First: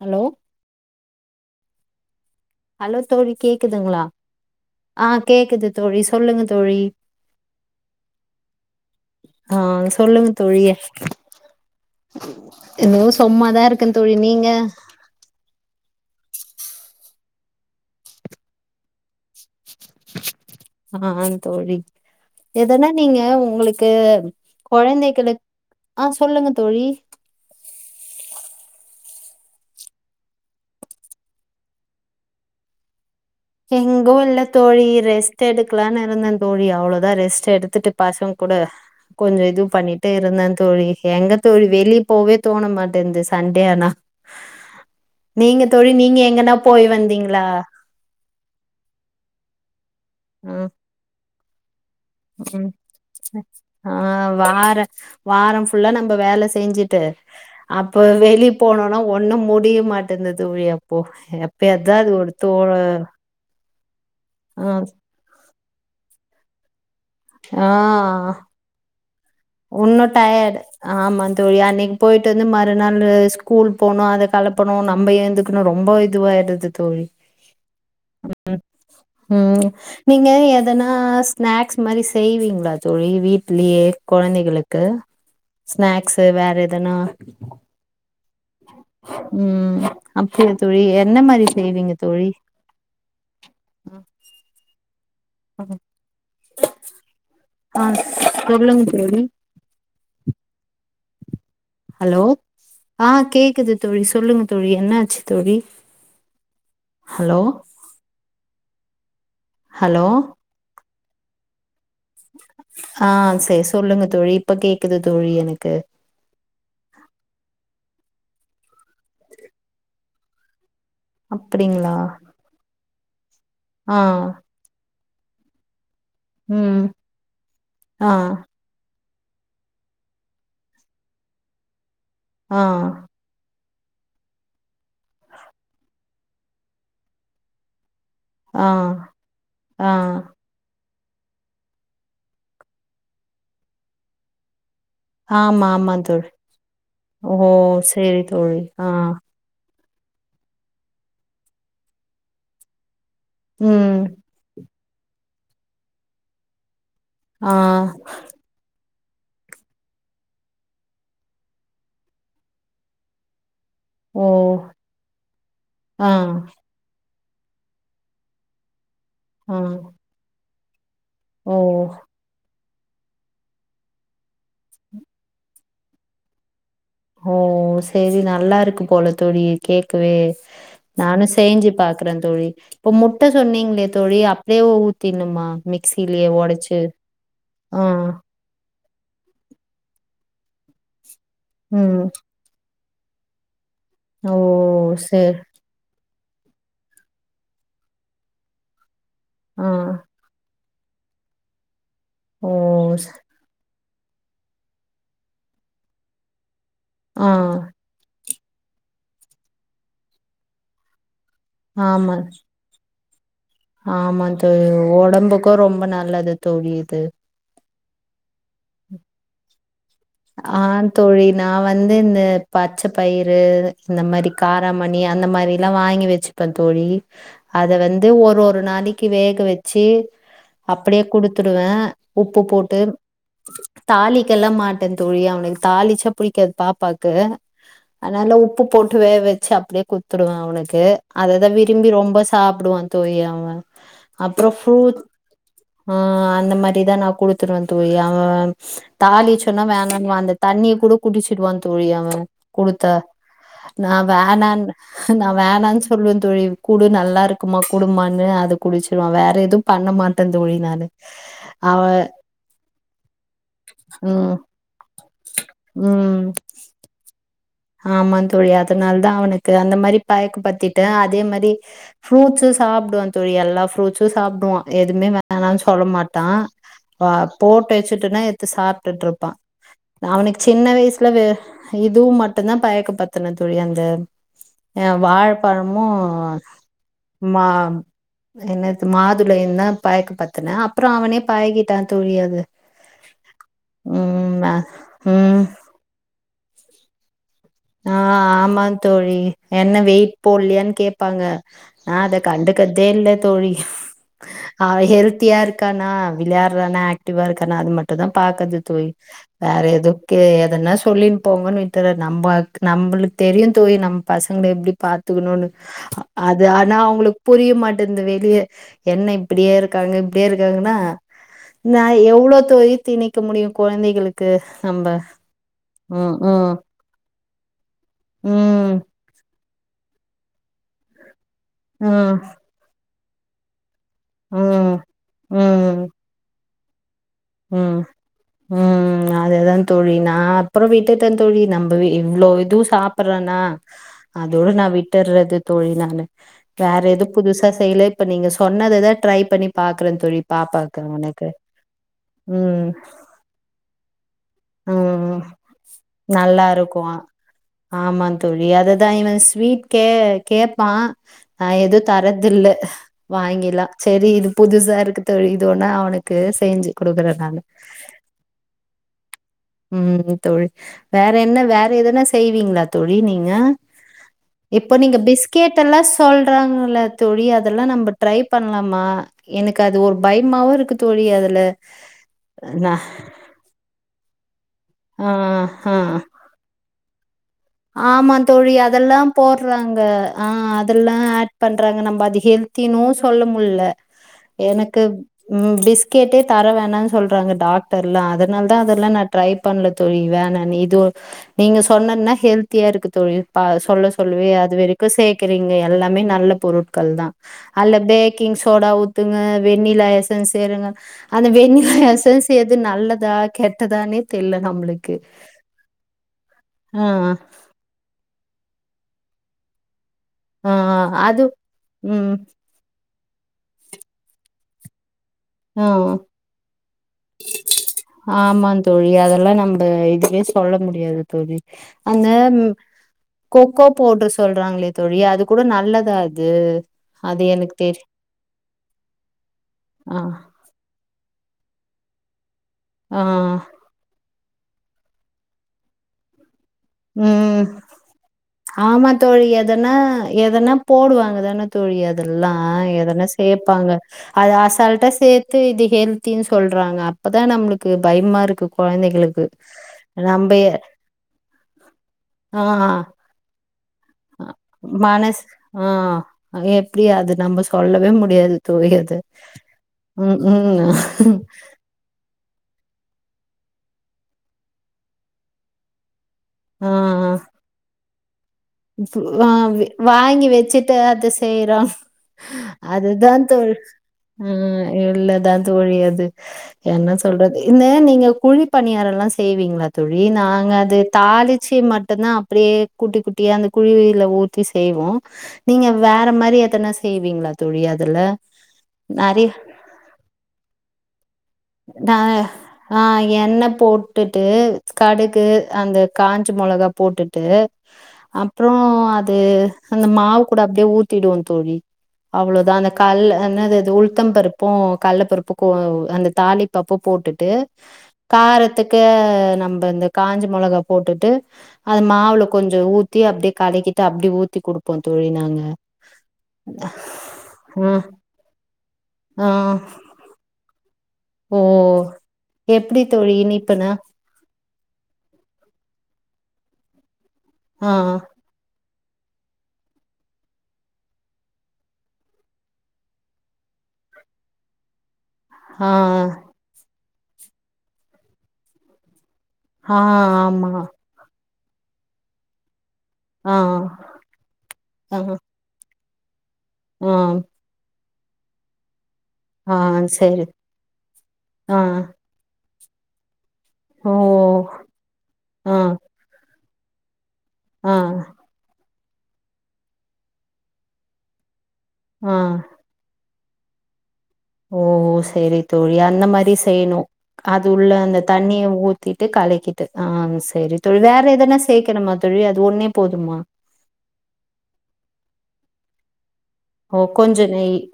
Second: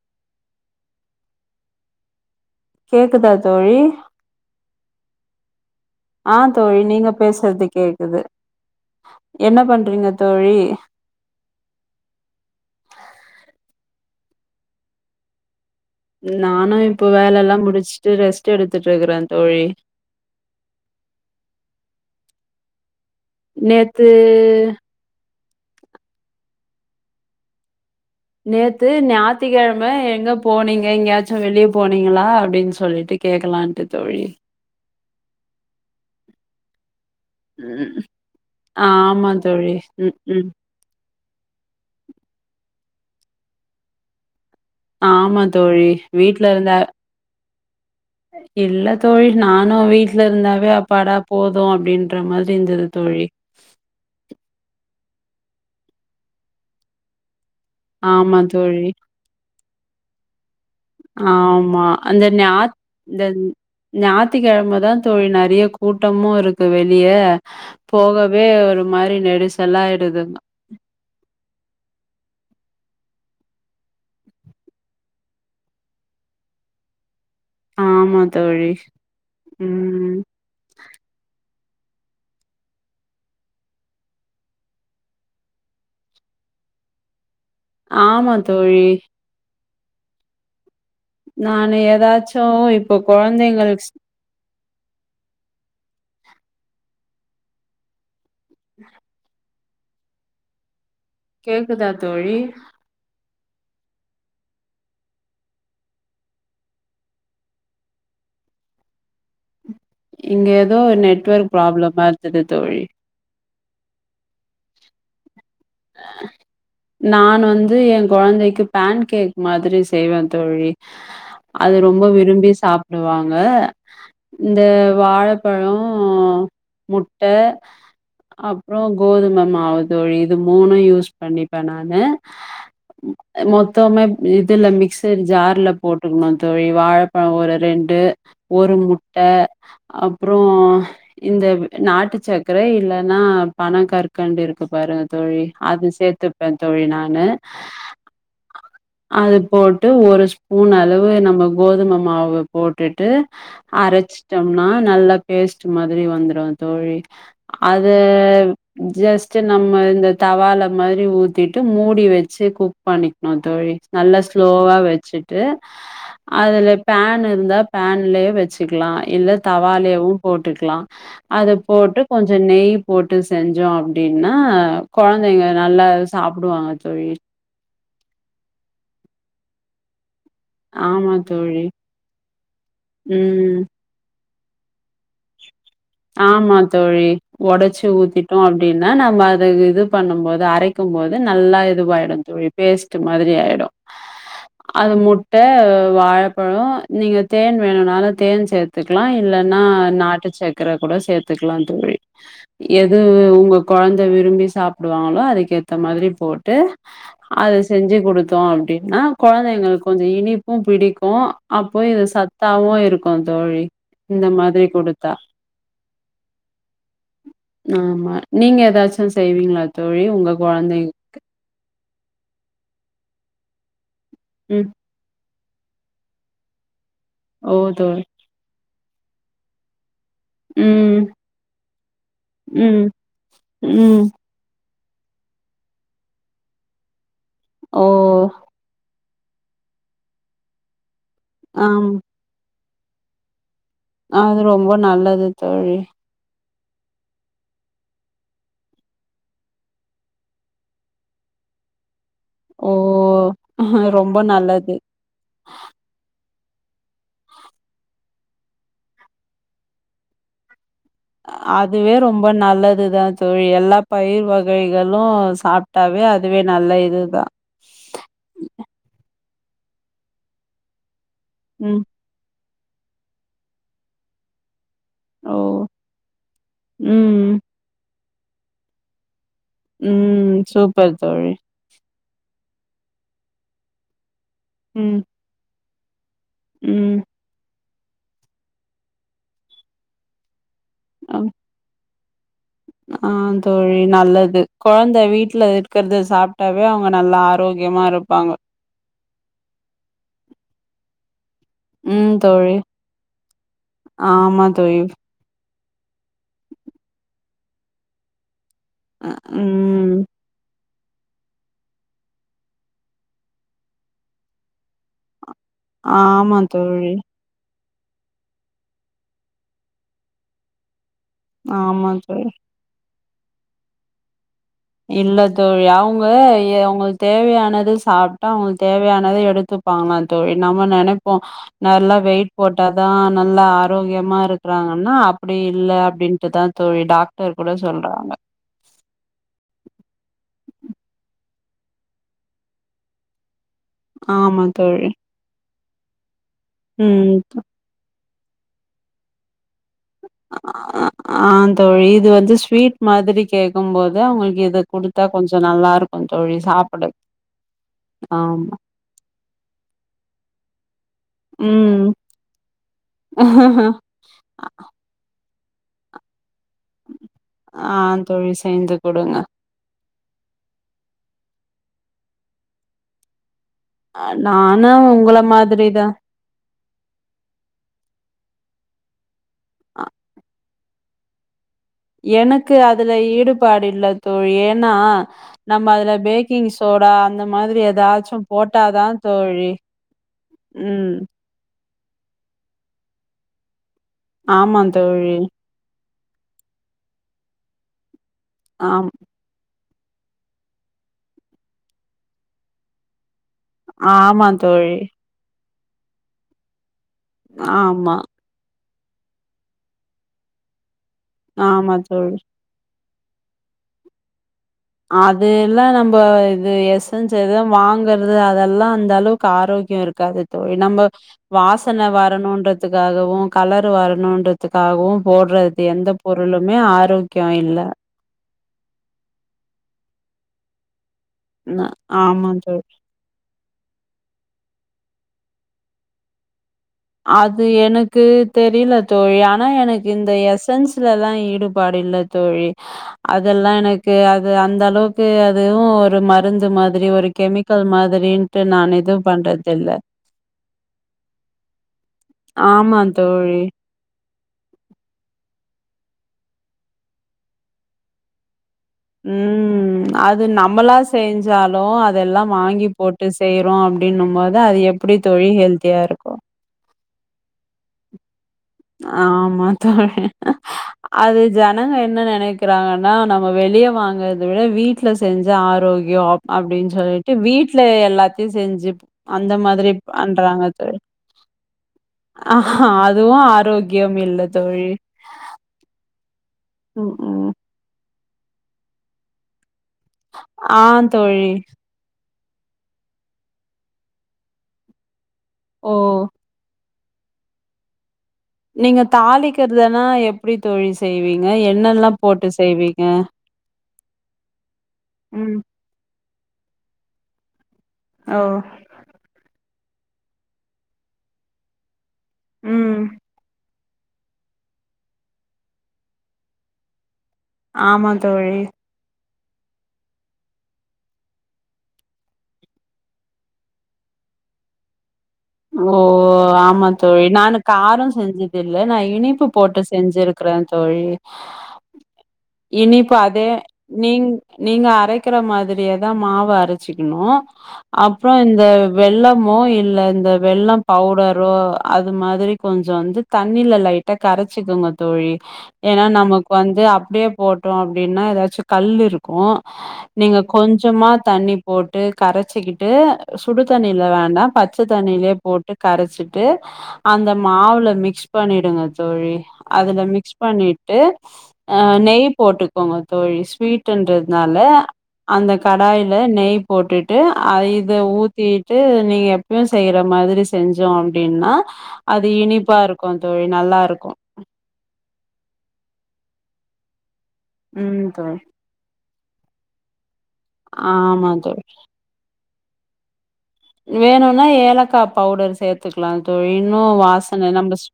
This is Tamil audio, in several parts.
ஹலோ ஹலோ தோழி கேக்குதுங்களா ஆ கேக்குது தோழி ஆ சொல்லுங்க தோழி நீங்க பேசுறது கேக்குது ஆ என்ன பண்றீங்க சொல்லுங்க தோழி எதுவும் சொம்மாதா இருக் கேன் தோழி நீங்க எல்லா முடிச்சிட்டு ரெஸ்ட்டு எடுத்துட்டு இருக்கறே தோழி ஆ தோழி எதனா நீங்க உங்களுக்கு நேத்து கொழந்தைகளுக் ஆ சொல்லுங்க தோழி நேத்து ஞாயித்திக்கெழம எங்க போனீங்க எங்கேயாச்சும் வெளிய போனீங்களா அப்டின் சொல்லிட்டு கேக்கலான்ட்டு தோழி எங்கவும் இல்ல தோழி ரெ ஸ்ட்டு எடுக்கலான்னு இருந்தேன் தோழி அவ்ளோ தா ரெஸ்ட்டு எடுத்துட்டு ம் பசங்க கூட ஆமா கொஞ்சம் இது தோழி பண்ணிட்டே ம் இருந்தே ம் தோழி எங்க தோழி வெளிய போவே தோண மாட்டேந்து சண்டே ஆனா ஆமா நீங்க தோழி நீங்க வீட்ல எங்கன்னா இருந்தா போய் வந்தீங்களா இல்ல தோழி நானும் வீட் ல ம் இருந்தாவே அப்பாடா போதும் அப்டின் ம் ஆ வார வாரம் ஃபுல்லா நம்ப வேல செஞ்சிட்டு அப்ப ஆமா வெளிய தோழி போனோனா ஒன்னு மு டிய மாட்டேந்து தோழி அப் ஆமா அந்த ஞா இந்த ஆ ஞாத்திக்கெழம தா தோழி நறையா கூட்டமு இருக்கு வெ ளிய போகவே ஒரு மாரி நெ உன்னும் டயர்ட் ஆமா தோழி அன்னைக்கு போயிட்டு வந்து ம றுநாள்ல ஸ்கூல் போனும் அத கெலப்பனும் நம்ம ஏந்துக்கணும் ரொம்ப இதுவாயிடுது தோழி ஆமா தோழி ம் நீங்க எதனா ஸ்நாக்ஸ் இந்த மாரி செய்வீங்களா தோழி வீட்லயே கொழந்தைகளுக்கு ஸ்நாக்ஸு வேற எதனா ஆமா தோழி அப்பே நானு எதாச்சு இப்ப கொழந்தைங்களு ம் ஆ சொல்லுங்க தோழி கேக்குதா தோழி குது தோழி சொல்லுங்க தோழி என்னாச்சு தோழி ஹலோ ஹலோ இங்க எதோ நெட் வொர்க் ப்ராப்ளம் மார் தெது தோழி ஆ செரி சொல்லுங்க தோழி இப்ப கேக்குது தோழி எனக் நான் வந்து எ கொழந்தைக்கு பேன் கேக் மாதிரி செய்வே தோழி அது அப்டிங்களா ரொம்ப விரும்பி சாப் புடுவா ங்க ஆ இந்த வாழப்பழொ ம் முட்ட ஆ அப்றொ கோதும மாவு தோழி இது மூணு யூஸ் பண்ணிப்பே நானு ஆ மொத் தம இதுல மிக்சர் ஜார்ல போட்டுக்கனு தோழி வாழப்பழொ ஒரு ரெண்டு ஆ ஒரு முட்ட ஆ அப்றோ இந்த நாட்டுச்சக்கர இல்லனா பனங் கற்கண்டு இருக்கு பாரு தோழி ஆமா அது ஆமா தோழி சேத்துப்பே தோழி நானு ஓ செரி தோழி ஆ அது போட் டு ஒரு ஸ்பூன் அளவு நம்ம கோதும மாவு போட்டுட் டு ம் அரச்சுட்டம்னா நல்லா பேஸ்ட்டு மாதிரி வந்துரு தோழி ஆ அத ஜஸ்ட்டு நம்ம இந்த தவால மாரி ஊத்திட்டு மூடி வச்சு குக் பண்ணிக்னு தோழி நல்லா ஓ ஸ்லோவா வச்சுட்டு ஆ அதுல பேனு இந்த பேன்லயே வச்சிக்கிலாம் இல்ல ஆ தவாலேவும் போட் ட்டுக்கலா அத ஓ போட்டு கொஞ்சோ நெய் போட்டு செஞ்சோம் அப்டின்னா கொழந்தைங்க நல்லா சாப்டுவாங்க தோழி ஓ செரி நல்லா இருக்கும் போல தோழி கேக்கவே ஆமா நானும் தோழி செய்ஞ்சி பாக்கறே தோழி இப்ப முட்ட ம் சொன்னீங்ளே தோழி அப் தேவு ஊத் ஆமா தோழி ஆ ஒடைச்சி ஊத்திட்டோ அப்டின் னா நம்ம அத இது பண்ணும் போது அரைக்கமோது து நல்லா ம் இதுவாயிடம் தோழி பேஸ்ட் டு மாதிரி ஆயிடும் ஓ அது முட்ட சேர் வாழப் பழம் நீங்க தேன் வேணுனாலு தேன் சேத்து க்கலாம் இல்லன்னா ஆ நாட்டு சக் கர கூட சேத்துக்கலாம் தோழி ஓ எதுவு ச- உங்க கொழந்த விரும்பி சாப்டுவாங்களோ அதுக்கேத்த மாதிரி போட்டு ஆ அது செஞ்சி குடுத் தோம் அப்டின்னா கொழந்தைங்களுக்கு கொஞ்சம் இனிப்பும் பிடிக்கும் அப்போ இது ஆமா சத்தாவும் இருக்கு தோழி இந்த மாதிரி து ஒடம்புக்கும் ரொம்ப நல்லது தோழி இது ஆமா நீங்க எதாச்சும் செய்வீங்களா தோழி? உங்க ஆ குழந்தை தோழி நா வந்து இந்த பச்ச பயிறு இந்த மாரி ம். காராமணி அந்த மாரி எல்லா வாங்கி வச்சுப்பே தோழி ஓ! அது தோழி. வந்து ஒரு ஒரு நாளைக் கி வேக வச்சு ம், அப்டியே குடுத்துடுவே உப்பு போட்டு ம், ம். தாளிக்கல்லா மாட் காது தோழி அவனுக் தாளிச்சா புடிக்காது பாப்பாக் கு ஓ! அதனால உப்பு போட் வேவ வச்சு அப்டியே குத்துடுவே அவனுக்கு அததா. விரும்பி ஆம். ரொம்ப சாப்டுவோ தொய்யாம அது ரொம்ப நல்லது தோழி ஆ அந்த மாரிதா நா குடுத்துடுவ தோழி அவ ஸ் தாளிச் வேணான்னுவா அந்த தண்ணிய கூட குடிச்சிடுவா தோழி அவன் ஓ! குடுத்த நா ரொம்ப வேணான் நல்லது. நா வேணான் சொல்லுவே தோழி குடு நல்லா இருக்குமா குடுமான்னு அத குடிச்சிருவா வேற எதுவு பண்ண மாட்டே தோழி நானு அவ அதுவே ரொம்ப நல்லதுதா தோழி எல்லா பயிர் ம் வ கைகளு சாப்ட்டாவே ம் அதுவே நல்ல இது வ ஆமா தோழி அதனால தா அவனுக்கு அந்த மாரி பயக்க படுத்திட்ட அ அதே மாரி ம். ஃப்ரூட்ஸ் ஜூஸ் சாப்டுவா தோழி எல்லா ஃப்ரூட்சும் சாப்டுவா எதுமே ஓ! வேணான் சொல்ல மாட்டா வ ம், போட்டு வச் ட்டுடனா எத்து சாப்ட்டுட்டு இருப்பா அவனுக்கு ம். சின்ன சூப்பர் வயசுல வே தோழி. இது இது மட் ட்டு்தா பயக்க பத்தின தோழி அந்த ஆ ம், வாழபழம் மோ ம். மாம் என்னது மாதுளயுதா பயக்க பத்தன ப்ற அவனே ஆ. பயகிட்டா தோழி அது ஆ தோழி நல்லது ம் கொழந்த ம் வீட்ல இருக்கறது சாப்ட்டாவே அவு ங்க நல்லா ஆரோக்கியமா ஆ இருப்பாங்க ஆமா தோழி என்ன வெயிட் போலயான்னு கேப் பாங்க நா ம் அத தோழி கண்டுக்கதே இல்ல தோழி ஆமா அவ தோழி ஹெல்த்தியா இருக் கானா விளையாடறானா ஆக்டிவா இருக்கானா அது மட்டும் தான் பாக்கது தோழி அ வேற ம் எதுக்கே எதனா சொல்லின் போங்கன் விட்டறது நம்ப கு நம்பளுக்கு தெரியும் தோழி நம்ம பசங்கள எப்டி பாத்துக்குணும்னு ஆமா அது ஆனா தோழி அவுங்களுக்கு புரிய மாட் டேந்து வெளிய என்ன இப்டியே இருக்காங்க இப்டியே இருக்காங்கன்னா நா எவ்ளோ தோழி திணிக் க்க முடியும் கொழந்தைகளுக் இல்ல தோழி அவுங்க ம் ஏ அவுங்களுக்கு தேவையானது சாப்ட்டா அவுங்களுக்கு ம் தேவையானத எடுத்து ப்பாங்க தோழி நம்ம நெனப்போம் நல்லா ம் வெயிட் போட்டா தான் நல்லா ஆ ரோக்கியமா ம் இருக்கறாங்கன்னா அப்டி இல்ல அப்டின்ட்டுதான் தோழி டாக் ம் ம் ம் அதேதா தோழி நான் அப்பறம் விட்டுட்டே தோழி நம்பவே இவ்ளோ இது சாப்பறானா ஆமா அதோட நா தோழி விட்டறது தோழி நானு வேற எது ம் புதுசா செய்யல இப்ப நீங்க சொன்னதா ட்ரை பண்ணி பாக்குறன் தோழி பாப்பாக்கு ஆ அவனுக்கு தோழி இது வந்து ம் ஸ்வீட் மாதிரி கேடக்கும்போது அவங்களுக்கு இத குடுத்தா ம் கொஞ்சம் நல்லா இருக்கும் தோழி நல்லா இருக்கு சாப்பிட ஆமா பா நா ஏதும் ம் தரதில்லை வாங்கிலாம் சரி இது புதுசா இருக்கு தோழி இன்னோனு அவனுக்கு செய் ஆஹ தோழி செஞ்சு குடுங்க உம் தோழி வேற என்ன வேற எதனா செய்வீங்களா தோழி நீங்க நானு இப்போ நீங்க உங்கள பிஸ்கெட் மாதிரிதா எல்லாம் சொல்றாங்கள தோழி அதெல்லாம் நம்ம ட்ரை பண்ணலாமா எனக்கு அது ஒரு பயமாவு இருக்கு தோழி அதுல எனக்கு நா அதுல ஈடுபாடு இல்ல தோழியே ஆன ஆ நம்ம அதுல பேக்கிங் சோடா அந்த மாதிரி ஏதாச்சு ஆமந்தோழி போட்டாதா அதெல்லாம் தோழி போடுறாங்க ஆஹ் ம் அதெல்லாம் ஆட் பண் றாங்க நம்ம அது ஹெல்த்தினும் சொல்ல முல்ல ஆமா எனக்கு தோழி உம் பிஸ் கேட்டே தர வேணாம்னு சொல்றாங்க டாக்டர்ல அத அதுனால தான் ஆம் அதெல்லாம் நான் ட்ரை பண்ணலது தொழி வேணனு இது நீங்க சொன்னன ஹெல்தியா இருக்கு தோழி சொல்ல ஆமா சொல்லவே அது தோழி வரைக்கும் சேக்குறீங்க ங்க எல்லாமே நல்ல பொருட் கள்தான் அல்ல ஆமா பேக்கிங் சோடா உ த்துங்க வெண்ணிலா யசன் சேருங்க அந்த வெண்ணிலா ஆமா தோழி எசல்ஸ் எது நல்லது நல்லதா கெட்டதானே தெரில அது எல்லாம் நம்ம இது ஆ எசன்ஸ் எதுதா வாங்கறது அதெல்லாம் அந்த அளவுக்கு ஆரோக்கியம் இருக்கு து ஆ தோழி நம்ம அது வாசனை ம் வரணும்ன்றதுக்காக கலர் வரணும்ன்றதுக்காகவும் போடுறது ஆ எந்த பொருளுமே ஆரோக்கியம் இல்ல ஆமா தோழி அதெல்லாம் நம்ம இதுவேே சொல்ல முடியாது ந அந்த ஆமா தோழி கொக்கோ போட சொல்றாங்களே தோழியா அது கூட நல்லதா அது அது எனக்கு தெரியல தோழி ஆனா எனக்கு இரு ஆ இந்த சன்ஸ்லல்ல தான் ஈடுபாடு இல்ல தோழி ஆ அதல்லாம் எனக்கு அந்த அளவுக்கு அதுவும் ஒரு மருந்து மாதிரி ஒரு உம் கெமிக்கல் மாதிரின்ட்டு நான் ஆமா இது தோழி பண்றது இல்ல எதன்னா எதனா போடுவாங்கதானே தோழி அதெல்லாம் ஆமா எதனா தோழி சேர்ப்பாங்க அது அசால்ிட்டா சே இது ஹெல்தினு சொல்றாங்க அப்பதான் நம்மளுக்கு பயமா இருக்கு கொழந்தைகளுக்கு உம் அது நம்ப நம்மளா செஞ்சாலும் அதெல்லாம் ஆ வாங்கி போட்டு செய் ரும் அப்படி மனசு ஆஹ் இருக்கு எப்படி அது நம்ம சொல்லவே முடிய [inaudible] ஆமா தோழி ம் அது ஜனங்கள் என்ன நினைக்க இருக்காங்கன்னா நம்ம வெளியே வாங்கறதை விட வீட்டுல செஞ்ச ஆரோக்கியம் அப்படின்னு சொல்லிட்டு வீட்டுல எல்லாத்த ஆஹ் வாங்கி பண்றாங்க வச்சுட்டு தோழி அதை செய்யறோம் ஆஹா அதுவு அதுதான் ஆரோக்கியம் இல்ல உஹம் தோழி உள்ளல்லதான் தோழியது என்ன ம் ம் சொல்றது இந்த நீங்க குழி பணியாரெல்லாம் செய்வீங்களா தோழி நாங்க ஆ அது தோழி தாளிச்சு மட்டும்தான் அப்படியே குட்டடி குட்ட சுட்டிய அந்த குழில ஊத்தி செய்வோம் நீங்க ஓ வேற மாதிரி ஏத்தன செய்வீங்களா தோழி அதுல நீங்க நெறைய தாளிக்கற்தனா எப்டி தோழி செய்வீ நா ஆ எண்ண போட்டுட்டு கடுகு ம் அந்த காஞ்ச மொளகா போட்டு ட்டு ஓ அப்றோ அது அந்த மாவு கூட அப்டியே ஊத்திடுவோ தோழி அவ்ளொதா அந்த ம் கல்ல என்னத து உளுத்தம் பருப்பு‌ கல்ல பருப்புக்கு அந்த தாளிப்பப்ப போட்டு ட்டு ஆமா தோழி காரத்துக்கு நம்பந்த காஞ்ச மொளகா போட்டுட்டு அது மாவுல கொஞ்சொ ஊத்தி அப்டே கலக்கிட்டு அப்டி ஊத்தி குடுப்போ தோழி நாங்க ஓ ஆமா தோழி நானு ம். காரம் செஞ்சதில்ல நா இனிப்பு ஆ போட்டு செஞ்சிருக்கிறே தோ ழி ஓ எப்டி தோழி அதே இனிப்புனா நீங் நீங்க அரைக்கிற மாதிரியே தா மாவு அரச்சிக்கனு ஆ அப்றொ இந்த வெல்லமோ இல்ல இந்த வெல்லம் பவுடரோ அது மாதிரி கொஞ்ச வந்து தண்ணில லைட்டா கரச்சிக்கோங்க தோழி ஆ ஏனா நமக்கு வந்து அப் டியே போட்டோ அப்டின்னா எதாச்சு கல் இரு க்கு ஆ நீங்க ஆமா கொஞ்சமா தண்ணி போட்டு கரச்சிக்கிட் டு ஆ சுடு தண்ணிவ வேண்டா பச்ச ஆ தண்ணிலே கரச்சு ட்டு ஆ அந்த மாவுல மிக்ஸ் பண்ணிடுங்க தோழி ஆ அதுல மிக்ஸ் சரி பண்ணிட்டு ஆ ஆ‌ நெய் போட்டு கோங்க தோழி ஓ ஸ்வீட்டுன்றதுனால அந்த ஆ கடாய்ல நெய் போட்டு டு அ இத ஆ ஊதிட்டு நீங்க எப்பியு செய்யற மாரி த் செஞ்சோ அப்பிடின்னா அது ஆ இனிப்பா இருக்கு தோழி நல்லா இருக்கோ ஓ சரி தோழி அந்த மாரி செய்யணு அது உள்ள ம் அந்த தோழி தண்ணிய ஊத்தி ட்டு கலக்கிட்டு ஆ சேரி தோழி வேற ஆமா எதனா தோழி சேக்கனும்மா தோழி அ ஒன்னே போதுமா வேணுன்னா ஏலக்கா பவுடர் சேத்துக்கலா தோழி இன்னு ஓ கொஞ்ச வாசன நம்ம நெய் ஸ்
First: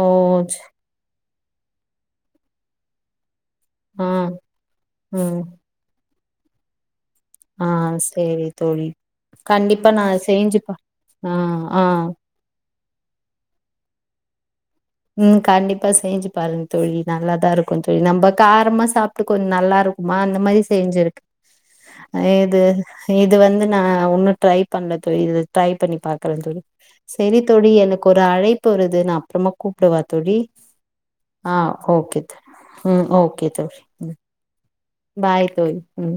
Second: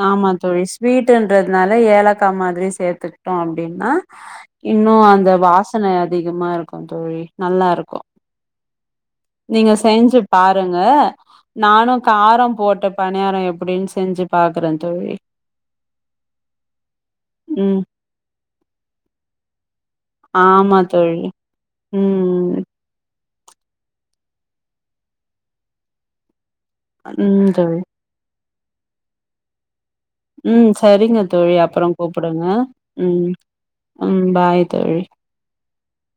ஓ ஆமா ச- தோழி ஸ்வீட் ட்டரதுனால ஏலக்கா மாதிரி சேர்த்து ட்டோ அப்பிடின்னா ஆ இன்னு அந்த ம் வாசன அதிகமா இருக்கு தோழி ஆ நல்லா சேரி தோழி கண்டிப் செஞ்சி பாருங்க நானு ஆ காரம் போட்டு பணியாரோ எப்பிடின்னு செஞ்சி பாக்குறே தோழி ம் கண்டிப்பா செஞ்சி பாருங்க தோழி நல்லாதா இருக்கு ம் தோழி நம்ம காரமா சாப்பிட்டு கொஞ் நல்லா இருக்கு மா அந்த மாரி ஆமா தோழி செஞ்சிருக்கு அ ஏது ம் இது வந்து நா ஒன்னும் ட்ரை பண்ணல தோழி இது ட்ரை பண்ணி பாக்கறே தோழி சேரி தோழி எனக்கு ஒரு அழைப் ப்பு வருது நா அப்புறமா ம் சரிங்க தோழி அப்புறோ ஓகே தோழி. கூப்புடுங்க ம் ஓகே தோழி ம் பாய் தோழி பாய் தோழி ம்